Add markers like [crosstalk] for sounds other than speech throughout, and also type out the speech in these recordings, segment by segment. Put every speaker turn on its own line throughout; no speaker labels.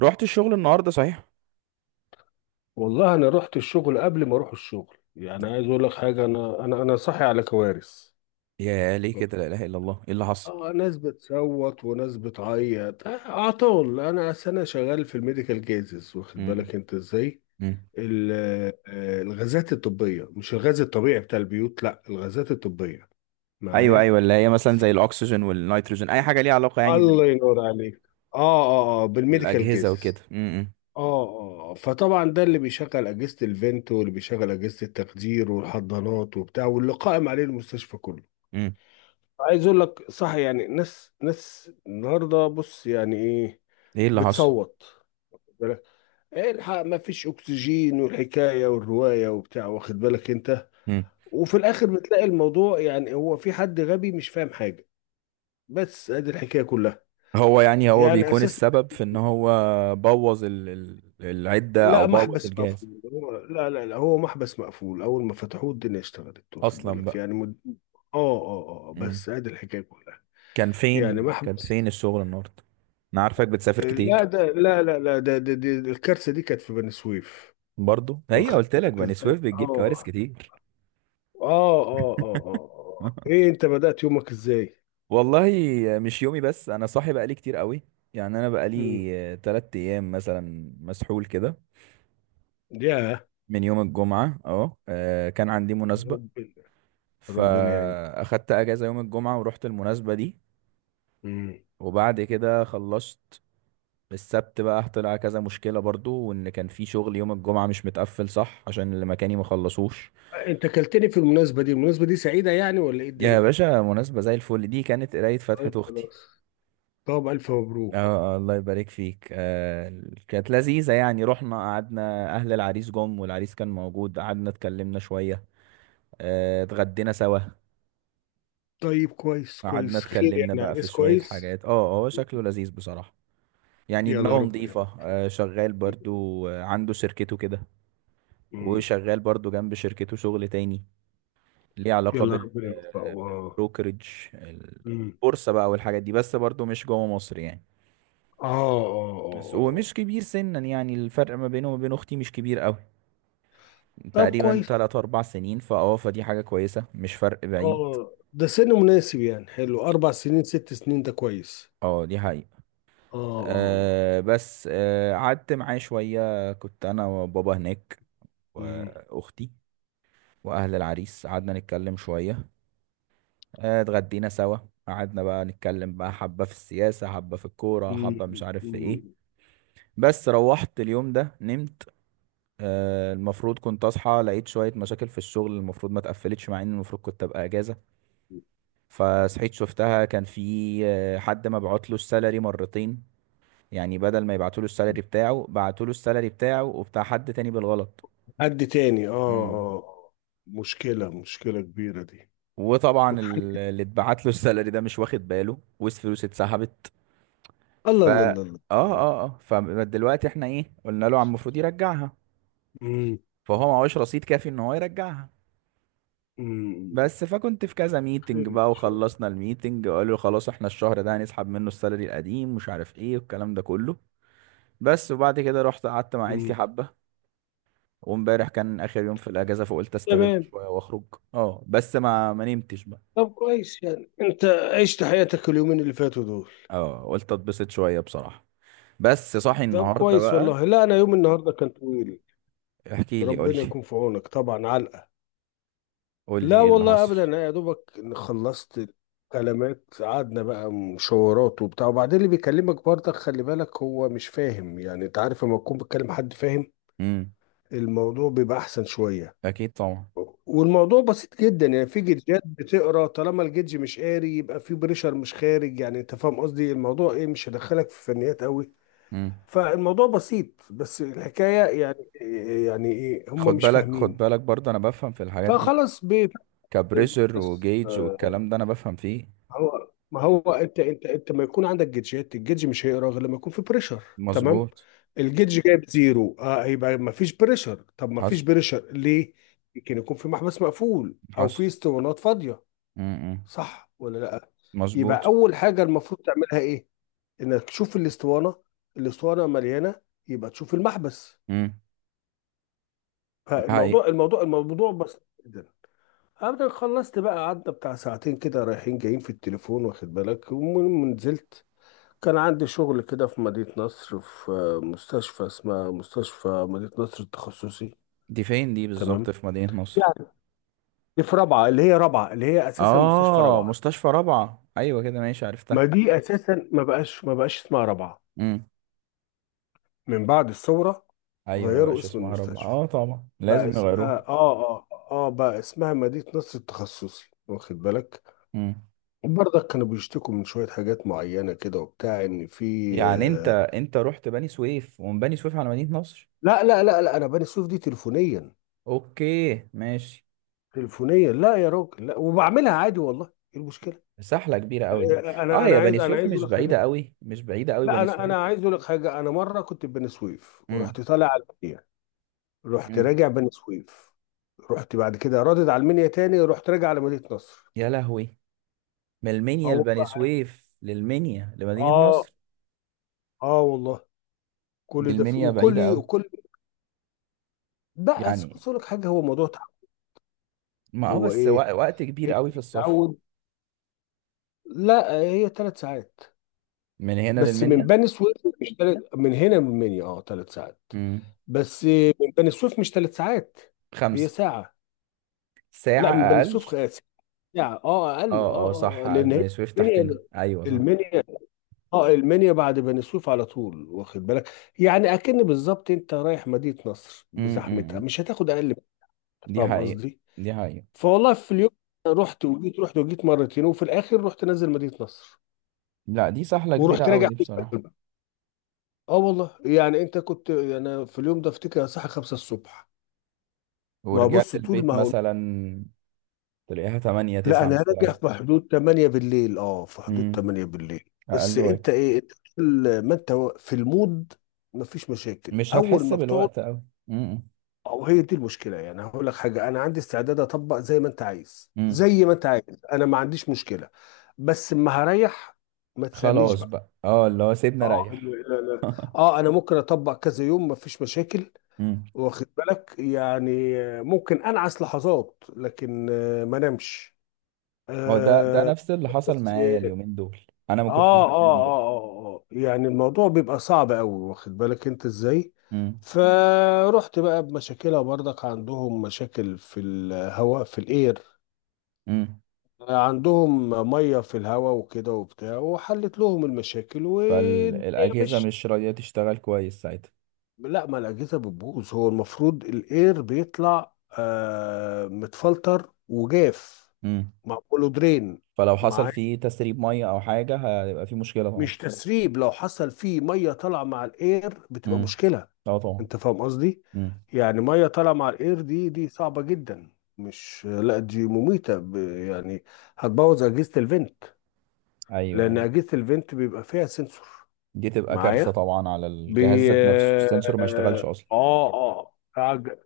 رحت الشغل النهارده، صحيح؟
والله انا رحت الشغل قبل ما اروح الشغل، يعني عايز اقول لك حاجه. انا صاحي على كوارث.
يا ليه كده؟ لا اله الا الله، ايه اللي حصل؟
اه ناس بتصوت وناس بتعيط، اعطال. انا أصل انا شغال في الميديكال جازز، واخد
امم.
بالك انت ازاي.
امم.
ال- الغازات الطبيه، مش الغاز الطبيعي بتاع البيوت، لا، الغازات الطبيه
ايوه،
معايا.
ايوه، اللي هي مثلا
ف-
زي الاكسجين والنيتروجين، اي حاجه ليها علاقه يعني
الله ينور عليك. اه اه بالميديكال
بالاجهزه وكده.
جازز.
امم.
اه اه فطبعا ده اللي بيشغل اجهزه الفنت، واللي بيشغل اجهزه التخدير والحضانات وبتاع، واللي قائم عليه المستشفى كله.
امم.
عايز اقول لك، صح يعني، ناس النهارده، بص يعني ايه،
ايه اللي حصل؟
بتصوت. واخد بالك، ايه الحق، ما فيش اكسجين، والحكايه والروايه وبتاع، واخد بالك انت.
امم.
وفي الاخر بتلاقي الموضوع يعني هو في حد غبي مش فاهم حاجه، بس ادي الحكايه كلها.
هو يعني هو
يعني
بيكون
اساس،
السبب في ان هو بوظ العده او
لا،
بوظ
محبس
الجهاز.
مقفول. هو لا لا لا، هو محبس مقفول. اول ما فتحوه الدنيا اشتغلت، واخد
اصلا
بالك
بقى.
يعني.
امم.
بس ادي الحكايه كلها.
كان فين
يعني
كان فين
محبس.
الشغل النهارده؟ انا عارفك بتسافر كتير.
لا ده، لا لا لا، ده الكارثه دي كانت في بني سويف.
برضو، هي
واخد
قلت لك
بالك
بني
ازاي.
سويف بتجيب كوارث
اه
كتير.
اه اه اه
[laughs]
ايه، انت بدأت يومك ازاي؟
والله، مش يومي بس، انا صاحي بقالي كتير قوي. يعني انا
امم
بقالي 3 ايام مثلا مسحول كده.
يا
من يوم الجمعة، كان عندي مناسبة.
ربنا. ربنا يعين.
فاخدت اجازة يوم الجمعة ورحت المناسبة دي.
امم
وبعد كده خلصت. السبت بقى طلع كذا مشكلة، برضو وان كان في شغل يوم الجمعة مش متقفل صح عشان اللي مكاني ما خلصوش.
انت كلتني في المناسبه دي، المناسبه دي سعيده يعني ولا ايه
يا
الدنيا؟
باشا، مناسبة زي الفل. دي كانت قراية فتحة
طيب،
اختي.
خلاص. طب الف مبروك.
اه، اه، الله يبارك فيك. كانت لذيذة، يعني رحنا قعدنا. أهل العريس جم والعريس كان موجود، قعدنا اتكلمنا شوية. اتغدينا سوا.
طيب كويس،
قعدنا
كويس خير،
اتكلمنا
يعني
بقى في
عريس
شوية
كويس.
حاجات. هو شكله لذيذ بصراحة. يعني
يلا
دماغه
ربنا
نظيفة.
يوفقك.
شغال برضو. عنده شركته كده.
أمم.
وشغال برضو جنب شركته شغل تاني. ليه علاقة
يلا ربنا يوفقه. اه.
بالبروكرج.
أمم.
البورصة بقى والحاجات دي، بس برضو مش جوه مصر يعني.
اه اه
بس
اه
هو
آه.
مش كبير سنا، يعني الفرق ما بينه وما بين أختي مش كبير أوي.
طب
تقريبا
كويس.
تلات أربع سنين، فدي حاجة كويسة، مش فرق بعيد.
اه، ده سن مناسب يعني، حلو. اربع سنين، ست سنين، ده كويس.
اه، دي حقيقة.
اه اه.
بس قعدت معاه شوية. كنت أنا وبابا هناك.
أمم.
وأختي. وأهل العريس. قعدنا نتكلم شوية. اتغدينا سوا. قعدنا بقى نتكلم بقى حبة في السياسة، حبة في الكورة،
أمم.
حبة مش عارف في ايه.
أمم.
بس روحت اليوم ده نمت. المفروض كنت أصحى لقيت شوية مشاكل في الشغل المفروض ما تقفلتش، مع إن المفروض كنت أبقى أجازة. فصحيت شفتها، كان في حد مبعوت له السالري مرتين. يعني بدل ما يبعتوا له السالري بتاعه، بعتوا له السالري بتاعه وبتاع حد تاني بالغلط.
حد تاني،
امم.
مشكلة، مشكلة كبيرة دي.
وطبعا
والحاج-
اللي اتبعت له السالري ده مش واخد باله، والفلوس اتسحبت.
الله
ف
الله
اه
الله. الله.
اه اه فدلوقتي احنا، ايه؟ قلنا له عم المفروض يرجعها.
أمم.
فهو معهوش رصيد كافي ان هو يرجعها.
أمم.
بس فكنت في كذا
خير
ميتنج
ان
بقى،
شاء الله.
وخلصنا الميتنج وقالوا خلاص احنا الشهر ده هنسحب منه السالري القديم، مش عارف ايه والكلام ده كله. بس وبعد كده رحت قعدت مع عيلتي
أمم.
حبة. وامبارح كان اخر يوم في الاجازة، فقلت استغله
تمام.
شوية واخرج. اه، بس ما نمتش بقى.
طب كويس، يعني انت عشت حياتك اليومين اللي فاتوا دول.
اه، قلت اتبسط شوية بصراحة. بس صاحي
طب
النهاردة
كويس.
بقى.
والله لا، انا يوم النهارده كان طويل.
احكي لي، قول
ربنا
لي.
يكون في عونك. طبعا علقه.
قول لي
لا
ايه اللي
والله
حصل.
ابدا، انا يا دوبك إن خلصت كلمات. قعدنا بقى مشاورات وبتاع، وبعدين اللي بيكلمك برضك خلي بالك هو مش فاهم، يعني انت عارف لما تكون بتكلم حد فاهم
امم.
الموضوع بيبقى احسن شويه.
اكيد طبعا.
والموضوع بسيط جدا، يعني في جدجات بتقرا. طالما الجدج مش قاري، يبقى في بريشر مش خارج. يعني انت فاهم قصدي، الموضوع ايه، مش هيدخلك في فنيات قوي.
امم.
فالموضوع بسيط، بس الحكاية يعني، يعني ايه هم
خد
مش
بالك، خد
فاهمين.
بالك، برضه انا بفهم في الحاجات دي.
فخلاص بي-
كبريشر
بس
وجيج والكلام ده انا بفهم فيه.
هو، ما هو انت، انت ما يكون عندك جيتشات. الجيتش مش هيقرا غير لما يكون في بريشر. تمام.
مظبوط.
الجيتش جايب زيرو، اه، يبقى ما فيش بريشر. طب ما فيش
حصل.
بريشر ليه؟ يمكن يكون في محبس مقفول او
حصل.
في اسطوانات فاضية.
امم.
صح ولا لا؟ يبقى
مظبوط.
اول حاجة المفروض تعملها ايه؟ انك تشوف الاسطوانة. الاسطوانة مليانة، يبقى تشوف المحبس.
امم. دي حقيقة.
فالموضوع الموضوع بسيط جدا. ابدا، خلصت بقى، قعدنا بتاع ساعتين كده رايحين جايين في التليفون، واخد بالك. المهم نزلت، كان عندي شغل كده في مدينة نصر، في مستشفى، اسمها مستشفى مدينة نصر التخصصي.
دي فين دي بالظبط؟
تمام.
في مدينة نصر؟
يعني دي في رابعة، اللي هي رابعة، اللي هي اساسا مستشفى
اه،
رابعة.
مستشفى رابعة. ايوه كده، ماشي
ما
عرفتها.
دي اساسا ما بقاش اسمها رابعة.
امم.
من بعد الثورة
ايوه، ما
غيروا
بقاش
اسم
اسمها رابعة.
المستشفى.
اه، طبعا
بقى
لازم يغيروها.
اسمها بقى اسمها مدينة نصر التخصصي، واخد بالك.
امم.
برضك كانوا بيشتكوا من شوية حاجات معينة كده وبتاع إن في،
يعني انت
آه،
انت رحت بني سويف، ومن بني سويف على مدينة نصر؟
لا لا لا لا، أنا بني سويف دي تليفونيا.
اوكي ماشي.
تليفونيا، لا يا راجل، لا، وبعملها عادي، والله إيه المشكلة.
سحلة كبيرة قوي
آه،
دي.
أنا
اه،
أنا
يا بني
عايز، أنا
سويف
عايز أقول
مش
لك
بعيدة
حاجة.
قوي، مش بعيدة قوي
لا،
بني
أنا
سويف.
أنا عايز أقول لك حاجة. أنا مرة كنت في بني سويف
امم.
ورحت طالع على المنيا. رحت
امم.
راجع بني سويف، رحت بعد كده رادد على المنيا تاني، رحت راجع على مدينة نصر.
يا لهوي! من
اه
المنيا لبني
والله.
سويف للمنيا لمدينة
اه
نصر.
اه والله.
دي
كل ده في،
المنيا بعيدة
وكل
قوي.
وكل. بقى أصل
يعني،
بص أقول لك حاجة، هو موضوع تعود.
ما
هو
بس
إيه،
وقت كبير
انت
قوي في السفر.
بتتعود. لا، هي ثلاث ساعات
من هنا
بس من
للمنيا؟
بني سويف. مش تلت، من هنا من منيا، اه، ثلاث ساعات
امم.
بس. من بني سويف مش ثلاث ساعات، هي
خمسة.
ساعة.
ساعة
لا، من بني
أقل.
سويف ساعة، اه، اقل.
اه اه، صح،
لان هي
بني سويف
منيا،
تحتنا، أيوة صح.
المنيا، اه، المنيا بعد بني سويف على طول، واخد بالك. يعني اكن بالظبط انت رايح مدينة نصر بزحمتها،
امم.
مش هتاخد اقل من كده.
دي
فاهم
حقيقة.
قصدي.
دي حقيقة.
فوالله في اليوم، رحت وجيت، رحت وجيت مرتين، وفي الاخر رحت نازل مدينة نصر
لا، دي سهلة كبيرة
ورحت
أوي
راجع.
دي بصراحة.
اه والله. يعني انت كنت، انا في اليوم ده افتكر الساعه 5 الصبح. ما هو
ورجعت
بص، طول
البيت
ما هو،
مثلا؟ تلاقيها تمانية
لا
تسعة
انا راجع
مستريح.
في حدود 8 بالليل، اه، في حدود
امم.
8 بالليل. بس
أقل
انت
وجه.
ايه، انت كل ما انت في المود مفيش مشاكل
مش
اول
هتحس
ما بتقعد.
بالوقت أوي. امم.
او هي دي المشكله، يعني هقول لك حاجه، انا عندي استعداد اطبق زي ما انت عايز،
امم.
زي ما انت عايز. انا ما عنديش مشكله. بس اما هريح، ما تسالنيش
خلاص
بقى.
بقى. اه اللي هو، سيبنا
اه لا
ريح.
لا لا. اه، انا ممكن اطبق كذا يوم مفيش مشاكل،
[laughs] امم.
واخد بالك يعني. ممكن انعس لحظات لكن ما نمش.
هو ده
آه.
نفس اللي حصل
بس
معايا اليومين دول. أنا ما كنتش بنام برضه.
يعني الموضوع بيبقى صعب قوي، واخد بالك انت ازاي.
امم.
فرحت بقى بمشاكلها. برضك عندهم مشاكل في الهواء، في الاير.
امم.
عندهم ميه في الهواء وكده وبتاع، وحلت لهم المشاكل والدنيا
فالأجهزة
مشيت.
مش راضية تشتغل كويس ساعتها.
لا، ما الأجهزة بتبوظ. هو المفروض الاير بيطلع آه متفلتر وجاف، معموله درين.
فلو حصل
مع،
فيه تسريب ميه او حاجه. هيبقى فيه مشكله طبعا.
مش تسريب، لو حصل فيه مية طالعة مع الاير بتبقى
امم.
مشكلة.
اه، طبعا.
انت فاهم قصدي،
امم.
يعني مية طالعة مع الاير دي، دي صعبة جدا. مش لا دي مميتة. يعني هتبوظ أجهزة الفنت.
ايوه،
لأن
ايوه،
أجهزة الفنت بيبقى فيها سنسور
دي تبقى كارثه
معايا.
طبعا على الجهاز
بي
ذات نفسه،
اه
السنسور ما يشتغلش اصلا.
اه آه، عج-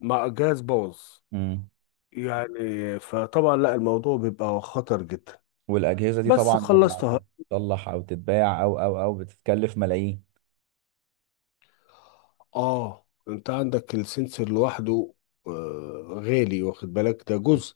مع جهاز بوظ.
امم.
يعني فطبعا، لا الموضوع بيبقى خطر جدا.
والاجهزه دي
بس
طبعا لما
خلصتها.
عشان تصلح او تتباع او بتتكلف ملايين.
اه، انت عندك السنسور لوحده آه غالي، واخد بالك، ده جزء.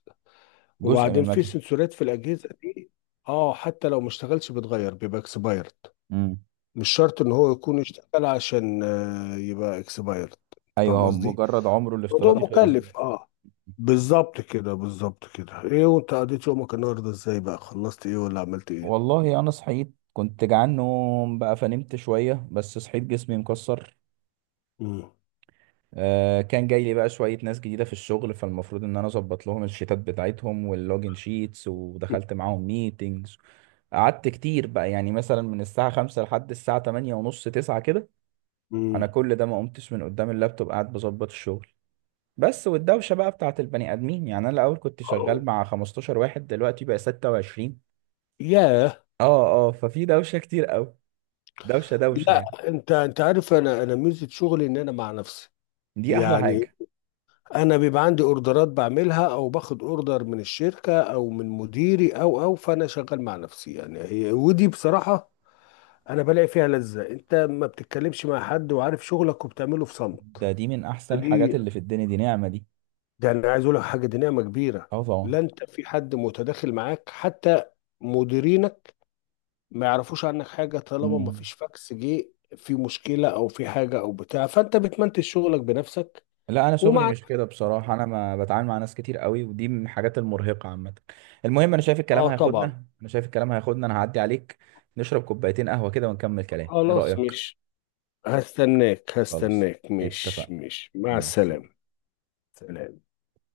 جزء من
وبعدين في
المكنه.
سنسورات في الاجهزه دي. اه، حتى لو ما اشتغلش بتغير، بيبقى اكسبايرد.
امم.
مش شرط ان هو يكون اشتغل عشان يبقى اكسبايرد.
ايوه،
فاهم
هو
قصدي.
مجرد عمره
موضوع
الافتراضي خلص.
مكلف، اه. بالظبط كده، بالظبط كده. ايه، وانت قضيت يومك النهارده ازاي بقى، خلصت ايه ولا عملت ايه.
والله انا صحيت كنت جعان نوم بقى، فنمت شويه بس صحيت جسمي مكسر.
امم.
كان جاي لي بقى شوية ناس جديدة في الشغل، فالمفروض ان انا اظبط لهم الشيتات بتاعتهم واللوجن شيتس، ودخلت معاهم ميتينجز. قعدت كتير بقى، يعني مثلا من الساعة 5 لحد الساعة تمانية ونص تسعة كده. انا
امم.
كل ده ما قمتش من قدام اللابتوب، قاعد بظبط الشغل. بس والدوشة بقى بتاعت البني ادمين، يعني انا الاول كنت شغال مع 15 واحد، دلوقتي بقى 26.
ياه.
اه اه، ففي دوشة كتير قوي. دوشة دوشة يعني.
لا، انت انت عارف، انا ميزه شغلي ان انا مع نفسي،
دي احلى
يعني.
حاجة.
انا بيبقى عندي اوردرات بعملها، او باخد اوردر من الشركه او من مديري، او فانا شغال مع نفسي يعني، هي، ودي بصراحه انا بلاقي فيها لذه. انت ما بتتكلمش مع حد، وعارف شغلك وبتعمله في صمت.
ده دي من احسن الحاجات
دي،
اللي في الدنيا، دي نعمة دي.
ده انا عايز اقول لك حاجه، دي نعمه كبيره.
اه، طبعا.
لا، انت في حد متداخل معاك حتى. مديرينك ما يعرفوش عنك حاجة طالما ما
مم.
فيش فاكس جه، في مشكلة أو في حاجة أو بتاع. فأنت بتمنتج شغلك بنفسك.
لا، انا شغلي
ومع،
مش كده بصراحه، انا ما بتعامل مع ناس كتير قوي، ودي من الحاجات المرهقه عامه. المهم، انا شايف الكلام
آه طبعا.
هياخدنا، انا شايف الكلام هياخدنا، انا هعدي عليك. نشرب كوبايتين قهوه كده ونكمل كلام، ايه
خلاص،
رايك؟
مش، هستناك،
خلاص،
هستناك، مش،
اتفقنا.
مش، مع
مع
السلامة.
السلامه.
سلام.